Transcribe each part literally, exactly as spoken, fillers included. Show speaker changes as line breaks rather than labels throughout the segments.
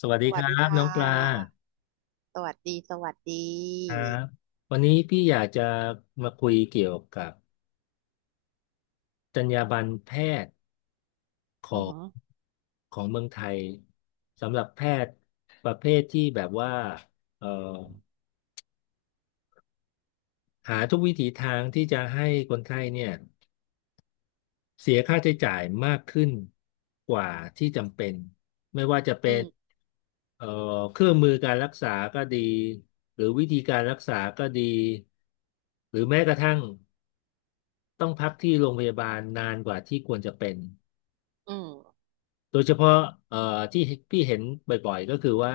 สวัส
ส
ดีค
วัส
รั
ดี
บ
ค่
น้องปลา
ะสวัสดีสวัสดี
ครับวันนี้พี่อยากจะมาคุยเกี่ยวกับจรรยาบรรณแพทย์ของของเมืองไทยสำหรับแพทย์ประเภทที่แบบว่าเอ่อหาทุกวิถีทางที่จะให้คนไข้เนี่ยเสียค่าใช้จ่ายมากขึ้นกว่าที่จำเป็นไม่ว่าจะ
อื
เป็น
ม
เอ่อเครื่องมือการรักษาก็ดีหรือวิธีการรักษาก็ดีหรือแม้กระทั่ง ต้องพักที่โรงพยาบาลนานกว่าที่ควรจะเป็น
อืม
โดยเฉพาะเอ่อที่พี่เห็นบ่อยๆก็คือว่า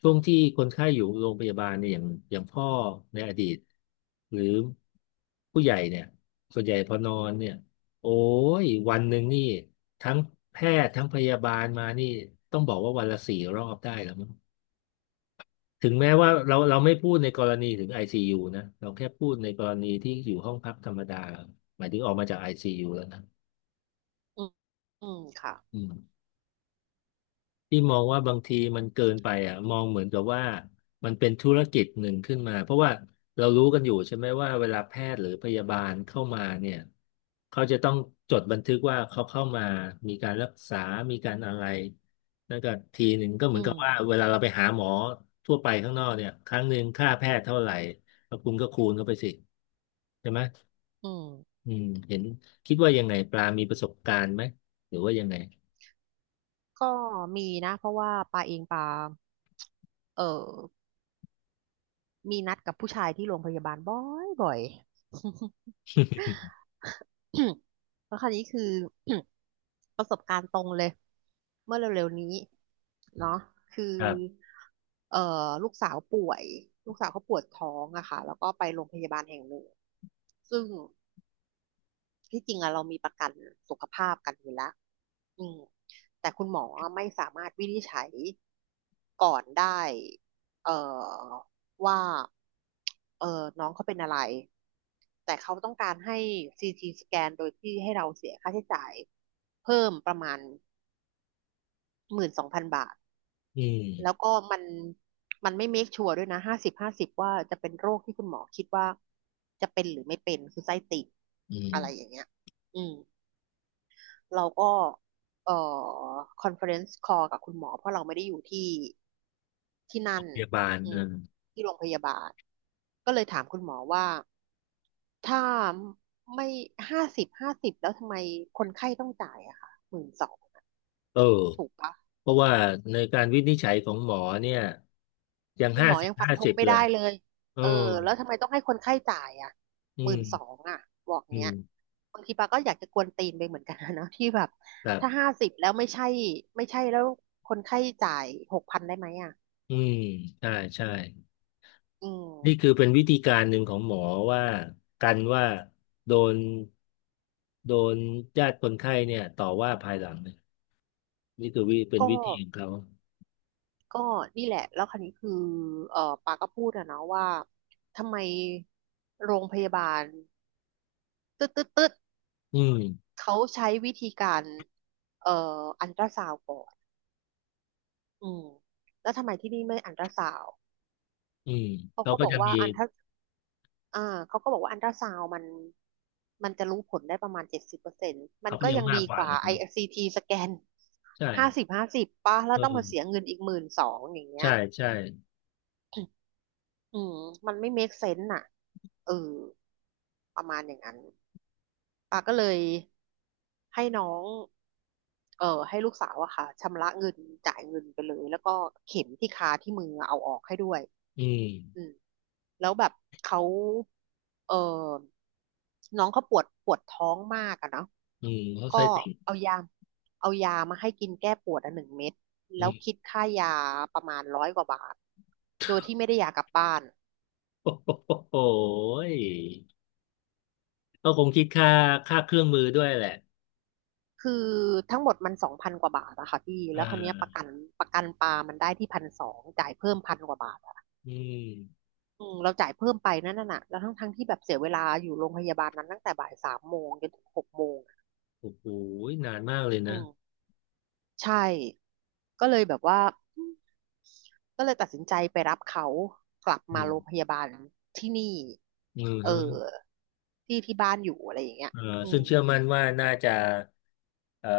ช่วงที่คนไข้อยู่โรงพยาบาลเนี่ยอย่างอย่างพ่อในอดีตหรือผู้ใหญ่เนี่ยส่วนใหญ่พอนอนเนี่ยโอ้ยวันหนึ่งนี่ทั้งแพทย์ทั้งพยาบาลมานี่ต้องบอกว่าวันละสี่รอบได้แล้วมั้งถึงแม้ว่าเราเราไม่พูดในกรณีถึง ไอ ซี ยู นะเราแค่พูดในกรณีที่อยู่ห้องพักธรรมดาหมายถึงออกมาจาก ไอ ซี ยู แล้วนะ
อืมอืมค่ะ
อืม ที่มองว่าบางทีมันเกินไปอ่ะมองเหมือนกับว่ามันเป็นธุรกิจหนึ่งขึ้นมาเพราะว่าเรารู้กันอยู่ใช่ไหมว่าเวลาแพทย์หรือพยาบาลเข้ามาเนี่ยเขาจะต้องจดบันทึกว่าเขาเข้ามามีการรักษามีการอะไรนั่นก็ทีหนึ่งก็เหมือ
อื
นกับ
ม
ว่าเวลาเราไปหาหมอทั่วไปข้างนอกเนี่ยครั้งหนึ่งค่าแพทย์เท่าไหร่แล้วคุณก็คูณเข้าไปสิใช่ไหม
อืม
อืมเห็นคิดว่ายังไงปลามีประสบการณ์ไหมหรือว่ายังไง
ก็มีนะเพราะว่าปาเองปาเออมีนัดกับผู้ชายที่โรงพยาบาลบ่อยบ่อย แล้วคราวนี้คือ ประสบการณ์ตรงเลยเมื่อเร็วๆนี้เนาะคือ
ครับ
เอ่อลูกสาวป่วยลูกสาวเขาปวดท้องอะค่ะแล้วก็ไปโรงพยาบาลแห่งหนึ่งซึ่ง ที่จริงอะเรามีประกันสุขภาพกันอยู่แล้วอืมแต่คุณหมอไม่สามารถวินิจฉัยก่อนได้เอ่อว่าเออน้องเขาเป็นอะไรแต่เขาต้องการให้ซีทีสแกนโดยที่ให้เราเสียค่าใช้จ่ายเพิ่มประมาณหมื่นสองพันบาท
อื
แล้ว
ม
ก็มันมันไม่เมคชัวร์ด้วยนะห้าสิบห้าสิบว่าจะเป็นโรคที่คุณหมอคิดว่าจะเป็นหรือไม่เป็นคือไส้ติ่ง
อื
อะไรอ
ม
ย่างเงี้ยอืม เราก็เอ่อคอนเฟอเรนซ์คอลกับคุณหมอเพราะเราไม่ได้อยู่ที่ที่
โร
นั่น
งพยาบาล
อื
เอ
ม
อ
ที่โรงพยาบาลก็เลยถามคุณหมอว่า ถ้าไม่ห้าสิบห้าสิบแล้วทำไมคนไข้ต้องจ่ายอะค่ะหมื่นสอง
เออ
ถูกปะ
เพราะว่าในการวินิจฉัยของหมอเนี่ยยัง
คุณ
ห้า
หมอ
สิบ
ยังฟัน
ห้า
ธ
สิ
ง
บ
ไม่
เล
ได้
ย
เลย
เออ
เออแล้วทำไมต้องให้คนไข้จ่ายอ่ะ
อื
หมื่นสอ
ม
งอ่ะบอก
อื
เนี้ย
ม
บางทีปาก็อยากจะกวนตีนไปเหมือนกันนะ เนาะที่แบบ
ครั
ถ้า
บ
ห้าสิบแล้วไม่ใช่ไม่ใช่แล้วคนไข้จ่ายหกพันได้ไหมอ่ะ
อืมใช่ใช่
อื
นี่คือ
ม
เป็นวิธีการหนึ่งของหมอว่ากันว่าโดนโดนญาติคนไข้เนี่ยต่อว่าภายหลังเนี่ยนี่คือวิเป็น
ก็
วิธีของเขา
ก็นี่แหละแล้วคราวนี้คือเออปาก็พูดอะเนาะว่าทำไมโรงพยาบาลตึ๊ดตึ๊ดตึ๊ด
อืม
เขาใช้วิธีการเอ่ออัลตราซาวด์ก่อนอืมแล้วทำไมที่นี่ไม่อัลตราซาวด์
อืม
เขา
เขา
ก็
ก็
บอก
จะ
ว่า
มี
อันถ้าอ่าเขาก็บอกว่าอันตราซาวมันมันจะรู้ผลได้ประมาณเจ็ดสิบเปอร์เซ็นต์มัน
เขาก็
ก็
ยัง
ยัง
มาก
ดี
กว่า
กว่า
เลย
ไอ
นะ
ซีทีสแกน
ใช่
ห้าสิบห้าสิบป่ะแล้วต้องมาเสีย
เออ
เงินอีกหมื่นสองอย่างเงี้
ใช่
ย
ใช่
อืมมันไม่ make sense น่ะเออประมาณอย่างนั้นป้าก็เลยให้น้องเออให้ลูกสาวอะค่ะชำระเงินจ่ายเงินไปเลย แล้วก็เข็มที่คาที่มือเอาออกให้ด้วย
อืม
อืม แล้วแบบเขาเออน้องเขาปวดปวดท้องมากอะเนาะ
อืมเขาใช้
ก็
ติ่ง
เอายาเอายามาให้กินแก้ปวดอ่ะหนึ่งเม็ดแล้ว
โ
คิดค่ายาประมาณร้อยกว่าบาทโดยที่ไม่ได้ยากลับบ้าน
อ้โหยก็คงคิดค่าค่าเครื่องมือด้วยแหละ
คือทั้งหมดมันสองพันกว่าบาทอะค่ะพี่
อ่
แล้วคนนี้ยประกั
า
นประกันปลามันได้ที่พันสองจ่ายเพิ่มพันกว่าบาทอะ
อืม
อืมเราจ่ายเพิ่มไปนั่นน่ะแล้วทั้งทั้งที่แบบเสียเวลาอยู่โรงพยาบาลนั้นตั้งแต่บ่ายสามโมงจนถึงหกโมงอะ
โอ้โหยนานมากเลย
อื
นะ
ม ใช่ก็เลยแบบว่าอืมก็เลยตัดสินใจไปรับเขากลับ
อื
มาโรงพ
ม
ยาบาลที่นี่
อืม
เออ
ฮะ
ที่ที่บ้านอยู่อะไรอย่างเงี้ย
เอ่อ
อื
ซึ่ง
ม
เชื่อมั่นว่าน่าจะเอ่อ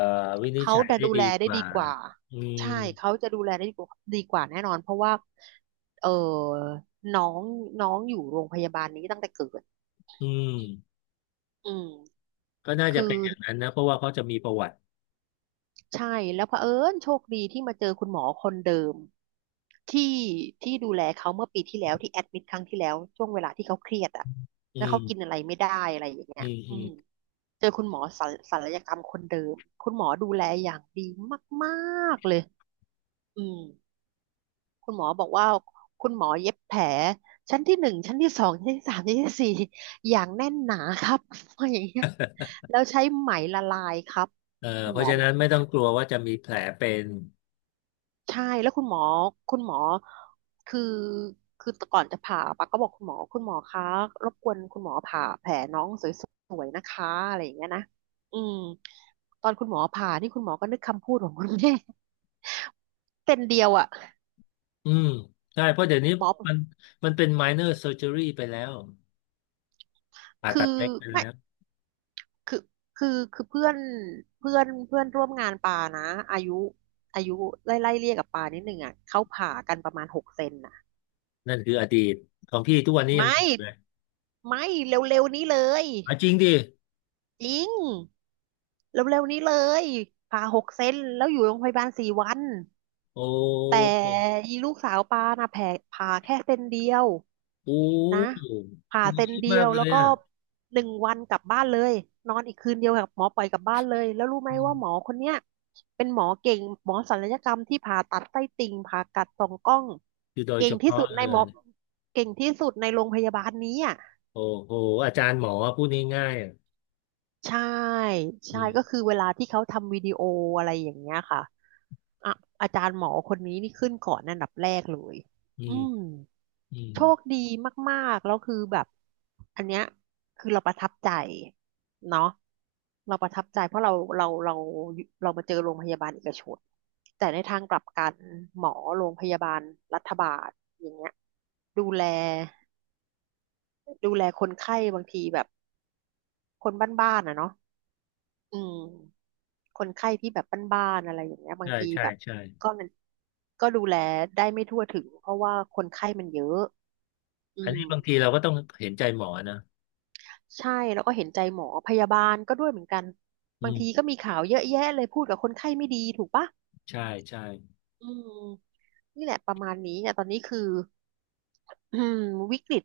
วินิจ
เขา
ฉัย
จะ
ได้
ดู
ดี
แล
ก
ได้
ว่า
ดีกว่า
อืม
ใช่เขาจะดูแลได้ดีกว่าดีกว่าแน่นอนเพราะว่าเออน้องน้องอยู่โรงพยาบาลนี้ตั้งแต่เกิด
อืม
อืม
ก็น่าจะ
คือ
เป็นอย่างนั้นนะเพราะว่าเขาจะมีประวัติ
ใช่แล้วเผอิญโชคดีที่มาเจอคุณหมอคนเดิมที่ที่ดูแลเขาเมื่อปีที่แล้วที่แอดมิดครั้งที่แล้วช่วงเวลาที่เขาเครียดอ่ะ
อื
แล้วเขากิน
ม
อะไรไม่ได้อะไรอย่างเงี้
อื
ย
ม
อื
อืม
มเจอคุณหมอศัลศัลยกรรมคนเดิมคุณหมอดูแลอย่างดีมากๆเลยอืมคุณหมอบอกว่าคุณหมอเย็บแผลชั้นที่หนึ่งชั้นที่สองชั้นที่สามชั้นที่สี่อย่างแน่นหนาครับ อย่างเงี้ยแล้วใช้ไหมละลายครับ
เอ่อ
คุณ
เพ
หม
ราะ
อ
ฉะ
บอ
นั้
ก
น
อย่า
ไม่
ง
ต้
เงี้
อง
ย
กลัวว่าจะมีแผลเป็น
ใช่แล้วคุณหมอคุณหมอคือคือก่อนจะผ่าปะก็บอกคุณหมอคุณหมอคะรบกวนคุณหมอผ่าแผลน้องสวยๆนะคะอะไรอย่างเงี้ยนะอืมตอนคุณหมอผ่านี่คุณหมอก็นึกคำพูดของคุณแม่เซนเดียวอ่ะ
อืมใช่ เพราะเดี๋ยวนี้
หมอ
มันมันเป็น minor surgery ไปแล้วผ่า
คื
ตัด
อ
เล็กไป
ไม่
แล้ว
คือคือคือเพื่อนเพื่อนเพื่อนร่วมงานปานะอายุอายุไล่ไล่เรียกกับปานิดหนึ่งอ่ะเขาผ่ากันประมาณหกเซนน่ะ
นั่นคืออดีตของพี่ทุกวันนี้ยัง
ไม่
มีอยู่เลย
ไม่เร็วๆนี้เลย
อ่ะจริงดิ
จริง เร็วๆนี้เลยผ่าหกเซนแล้วอยู่โรงพยาบาลสี่วัน
โอ้
แต่อีลูกสาวปาน่ะแผลผ่าแค่เซนเดียว
โอ
นะ
้
ผ่า
คุณ
เซน
คิด
เดี
มา
ย
ก
ว
เล
แล้
ย
วก็
อ่ะ
หนึ่งวันกลับบ้านเลยนอนอีกคืนเดียวกับหมอปล่อยกลับบ้านเลยแล้วรู้ไหม
อื
ว่าหมอ
ม
คนเนี้ยเป็นหมอเก่งหมอศัลยกรรมที่ผ่าตัดไส้ติ่งผ่ากัดสองกล้อง
คือโดย
เก่
เฉ
งที่
พาะ
สุดใน
เล
หมอ
ย
เก่งที่สุดในโรงพยาบาลนี้อ่ะ
โอ้โหอาจารย์หมอพูดง่ายๆอ่ะ
ใช่
อื
ใช่
ม
ก็คือเวลาที่เขาทำวิดีโออะไรอย่างเงี้ยค่ะอะอาจารย์หมอคนนี้นี่ขึ้นก่อนอันดับแรกเลย
อื
อื
ม
ม
อืม
โชคดีมากๆแล้วคือแบบอันเนี้ยคือเราประทับใจเนาะเราประทับใจเพราะเราเราเราเรามาเจอโรงพยาบาลเอกชนแต่ในทางกลับกันหมอโรงพยาบาลรัฐบาลอย่างเงี้ยดูแลดูแลคนไข้บางทีแบบคนบ้านๆอ่ะเนาะอืม คนไข้ที่แบบบ้านๆอะไรอย่างเงี้ยบาง
ใช่
ที
ใช่
แบบ
ใช่
ก็มันก็ดูแลได้ไม่ทั่วถึงเพราะว่าคนไข้มันเยอะอื
อัน
ม
นี้บางทีเราก็ต้องเห็นใจหมอนะ
ใช่แล้วก็เห็นใจหมอพยาบาลก็ด้วยเหมือนกัน
อื
บางที
ม
ก็มีข่าวเยอะแยะเลยพูดกับคนไข้ไม่ดีถูกปะ
ใช่ใช่
อืมนี่แหละประมาณนี้เนี่ยตอนนี้คืออืมวิกฤต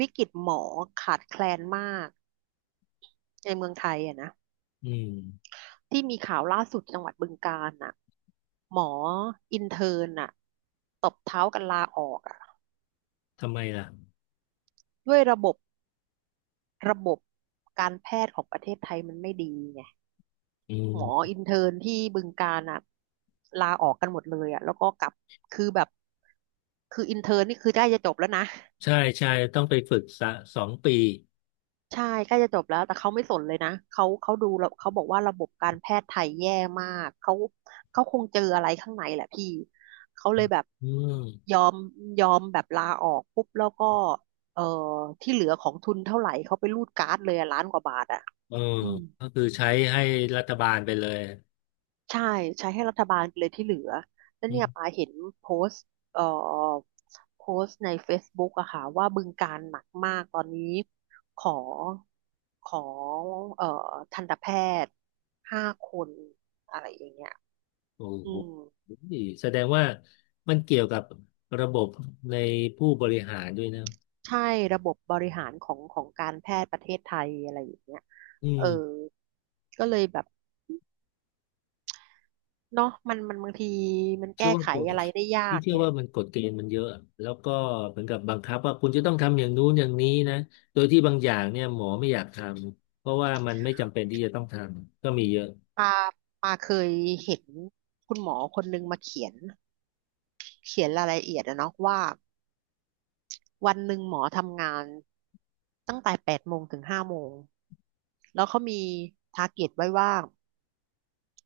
วิกฤตหมอขาดแคลนมากในเมืองไทยอะนะ
อืม
ที่มีข่าวล่าสุดจังหวัดบึงกาฬน่ะหมออินเทิร์นน่ะตบเท้ากันลาออกอะ
ทำไมล่ะ
ด้วยระบบระบบการแพทย์ของประเทศไทยมันไม่ดีไง
อื
หมอ
ม
อินเทิร์นที่บึงกาฬอ่ะลาออกกันหมดเลยอ่ะแล้วก็กลับคือแบบคืออินเทิร์นนี่คือใกล้จะจบแล้วนะ
ใช่ใช่ต้องไปฝึกสะสองปี
ใช่ใกล้จะจบแล้วแต่เขาไม่สนเลยนะเขาเขาดูแล้วเขาบอกว่าระบบการแพทย์ไทยแย่มากเขาเขาคงเจออะไรข้างในแหละพี่เขาเลยแบบ
อื
ย
ม
อมยอมแบบลาออกปุ๊บแล้วก็เอ่อที่เหลือของทุนเท่าไหร่เขาไปรูดการ์ดเลยอะล้านกว่าบาทอ่ะ
เออ
อืม
ก็คือใช้ให้รัฐบาลไปเลย
ใช่ใช้ให้รัฐบาลไปเลยที่เหลือแล้วเนี่ยปาเห็นโพสต์เอ่อโพสต์ใน Facebook อะค่ะว่าบึงการหนักมากตอนนี้ขอขอเอ่อทันตแพทย์ห้าคนอะไรอย่างเงี้ย
โอ้
อื
โห
ม
แสดงว่ามันเกี่ยวกับระบบในผู้บริหารด้วยนะ
ใช่ระบบบริหารของของการแพทย์ประเทศไทยอะไรอย่างเงี้ย
อื
เออ
ม
ก็เลยแบบเนาะมันมันบางทีมัน
เชื่
แก้
อว่า
ไข
ตัว
อะไรได้ยา
พี่
ก
เชื่อ
ไง
ว่ามันกฎเกณฑ์มันเยอะแล้วก็เหมือนกับบังคับว่าคุณจะต้องทำอย่างนู้นอย่างนี้นะโดยที่บางอย่างเนี่ยหมอไม่อยากทำ เพราะว่ามันไม่จำเป็นที่จะต้องทำ ก็มีเยอะ
ปาปาเคยเห็นคุณหมอคนนึงมาเขียนเขียนรายละเอียดอะเนาะว่าวันหนึ่งหมอทำงานตั้งแต่แปดโมงถึงห้าโมงแล้วเขามีทาร์เก็ตไว้ว่า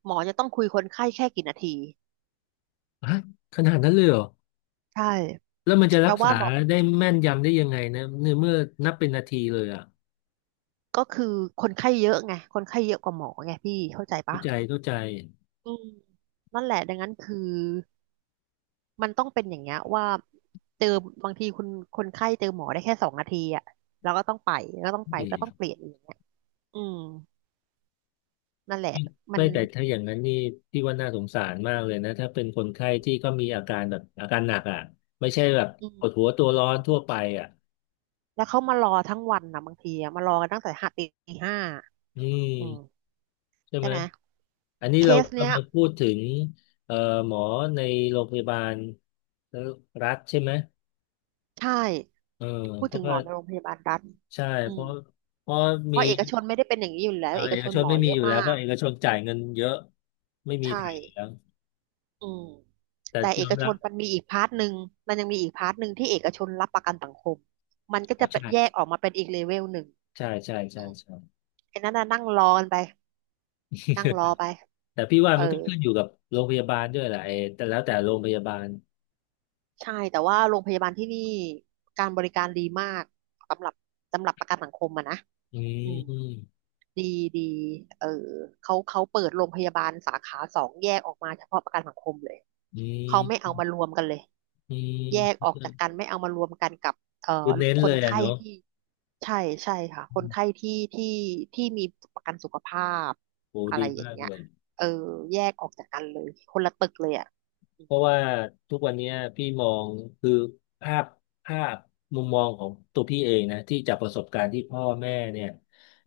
หมอจะต้องคุยคนไข้แค่กี่นาที
ฮะขนาดนั้นเลยเหรอ
ใช่
แล้วมันจะ
แป
รั
ล
ก
ว่า
ษา
หมอ
ได้แม่นยำได้ยังไงนะเนี่ยเมื่อนับเป็นนาทีเลยอ่ะ
ก็คือคนไข้เยอะไงคนไข้เยอะกว่าหมอไงพี่เข้าใจปะ
เข้าใจเข้าใจ
อืมนั่นแหละดังนั้นคือมันต้องเป็นอย่างเงี้ยว่าเจอบางทีคุณคนไข้เจอหมอได้แค่สองนาทีอ่ะแล้วก็ต้องไปแล้วก็ต้อง
โอ
ไป
เค
ก็ต้องเปลี่ยนอีก อืมนั่นแหละมั
ไม่
น
แต่ถ้าอย่างนั้นนี่พี่ว่าน่าสงสารมากเลยนะถ้าเป็นคนไข้ที่ก็มีอาการแบบอาการหนักอ่ะไม่ใช่แบบ
อื
ปวด
ม
หัวตัวร้อนทั่วไปอ่ะ
แล้วเขามารอทั้งวันนะบางทีอะมารอกันตั้งแต่ห้าตีห้า
อื
อื
ม
ม
ใช่
ใช่
ไหม
ไหม
อันนี้
เค
เรา
สเนี้ย
กำลังพูดถึงเอ่อหมอในโรงพยาบาลรัฐใช่ไหม
ใช่
เออ
พูด
เพ
ถึ
ราะ
งหม
ว่า
อในโรงพยาบาลรัฐ
ใช่
อื
เพ
ม
ราะเพราะ
เพ
มี
ราะเอกชนไม่ได้เป็นอย่างนี้อยู่แล้ว
เอ่อ
เอ
เอ
กช
ก
น
ชน
หมอ
ไม่มี
เย
อ
อะ
ยู่แล้ว
มา
เพราะ
ก
เอกชนจ่ายเงินเยอะไม่มี
ใช่
ทางแล้ว
อืม
แต่
แต่เอ
ยอม
กช
รับ
นมันมีอีกพาร์ทหนึ่งมันยังมีอีกพาร์ทหนึ่งที่เอกชนรับประกันสังคมมันก็
อ๋อ
จะเป็น
ใช่
แยกออกมาเป็นอีกเลเวลหนึ่ง
ใช่ใช่ใช่
อืม
ใช่
ไอ้นั่นน่ะนั่งรอกันไปนั่งรอไป
แต่พี่ว่า
เอ
มันก็
อ
ขึ้นอยู่กับโรงพยาบาลด้วยแหละไอ้แต่แล้วแต่โรงพยาบาล
ใช่แต่ว่าโรงพยาบาลที่นี่การบริการดีมากสำหรับสำหรับประกันสังคมอะนะ
อื
อืม
ม
ดีดีเออเขาเขาเปิดโรงพยาบาลสาขาสองแยกออกมาเฉพาะประกันสังคมเลย
อื
เขาไม่
ม
เอามารวมกันเลย
อื
แยก
ม
ออกจากกันไม่เอามารวมกันกับเอ่
คื
อ
อเน้น
ค
เล
น
ยอะ
ไข้
เนาะ
ที่ใช่ใช่ค่ะคน
อืม
ไข้ที่ที่ที่มีประกันสุขภาพ
โอ้
อะไร
ดี
อย่า
มา
ง
ก
เงี้ย
เลย
เออแยกออกจากกันเลยคนละตึกเลยอ่ะ
เพราะว่าทุกวันเนี้ยพี่มองคือภาพภาพมุมมองของตัวพี่เองนะที่จากประสบการณ์ที่พ่อแม่เนี่ย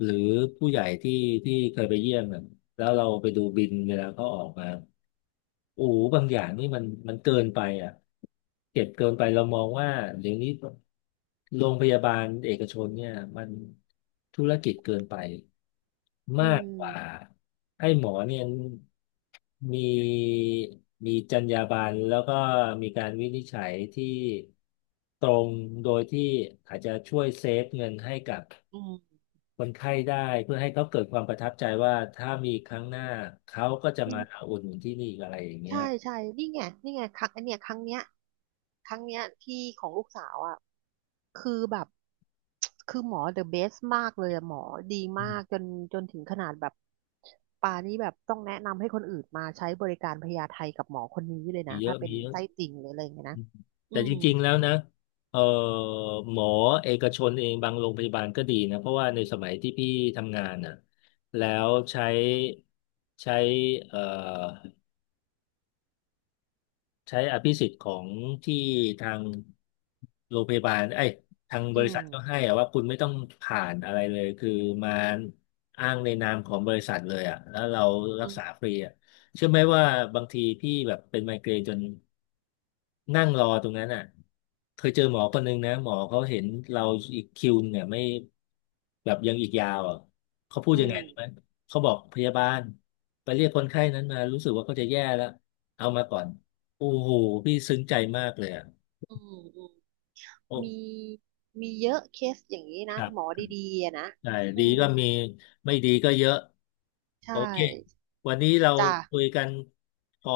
หรือผู้ใหญ่ที่ที่เคยไปเยี่ยมน่ะแล้วเราไปดูบินเวลาเขาออกมาโอ้โหบางอย่างนี่มันมันเกินไปอ่ะเก็บเกินไปเรามองว่าเดี๋ยวนี้โรงพยาบาลเอกชนเนี่ยมันธุรกิจเกินไป
อื
มากกว่า
ม
ให้หมอเนี่ยมีมีจรรยาบรรณแล้วก็มีการวินิจฉัยที่ตรงโดยที่อาจจะช่วยเซฟเงินให้กับ
อื
คนไข้ได้เพื่อให้เขาเกิดความประทับใจว่าถ้ามีครั้งหน้าเขาก็จะมา
ม
อุดหนุนที่นี่อีกอะไรอย่างเงี้ย
ใช่ใช่ นี่ไงนี่ไงครั้งอันเนี้ยครั้งเนี้ยครั้งเนี้ยที่ของลูกสาวอ่ะคือแบบคือหมอเดอะเบสมากเลยอะหมอดี
อื
มา
ม
กจนจนถึงขนาดแบบป่านี้แบบต้องแนะนำให้คนอื่นมาใช้บริการพยาไทกับหมอคนนี้เลย
มี
นะ
เยอะ
ถ้าเป็
มี
น
เยอะ
ไส้ติ่งหรืออะไรอย่างเงี้ย
อื
นะ
ม
อื
แต่จ
ม
ริงๆแล้วนะเออหมอเอกชนเองบางโรงพยาบาลก็ดีนะเพราะว่าในสมัยที่พี่ทำงานน่ะแล้วใช้ใช้เอ่อ ใช้อภิสิทธิ์ของที่ทางโรงพยาบาลไอ้ยทางบ
อื
ริษั
ม
ทก็ให้อะว่าคุณไม่ต้องผ่านอะไรเลยคือมาอ้างในนามของบริษัทเลยอ่ะแล้วเรารัก
อืม
ษาฟรีอ่ะเชื่อไหมว่าบางทีพี่แบบเป็นไมเกรนจนนั่งรอตรงนั้นอ่ะเคยเจอหมอคนนึงนะหมอเขาเห็นเราอีกคิวเนี่ยไม่แบบยังอีกยาวอ่ะเขาพูด
อื
ยังไงรู้ไหม
ม
เขาบอกพยาบาลไปเรียกคนไข้นั้นมารู้สึกว่าเขาจะแย่แล้วเอามาก่อน โอ้โห พี่ซึ้งใจมากเลยอ่ะ
อืมอืม
โอ้
มีมีเยอะเคสอย่างนี้
ค
นะ
รั
หมอ
บ
ดีๆอะนะ
ใช่
อื
ดี
ม
ก็มี ไม่ดีก็เยอะ โอ
ใช่
เค วันนี้เรา
จ้า
คุยกันพอ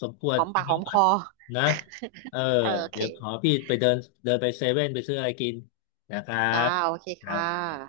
สมคว
ห
ร
อม
ตร
ปา
ง
กหอ
นี้
มค
ก่อน
อ
นะเอ อ
เออโอเค
เดี๋ยวขอพี่ไปเดินเดินไปเซเว่นไปซื้ออะไรกินนะครั
จ้า
บ
โอเค
ครั
ค่ะ
บ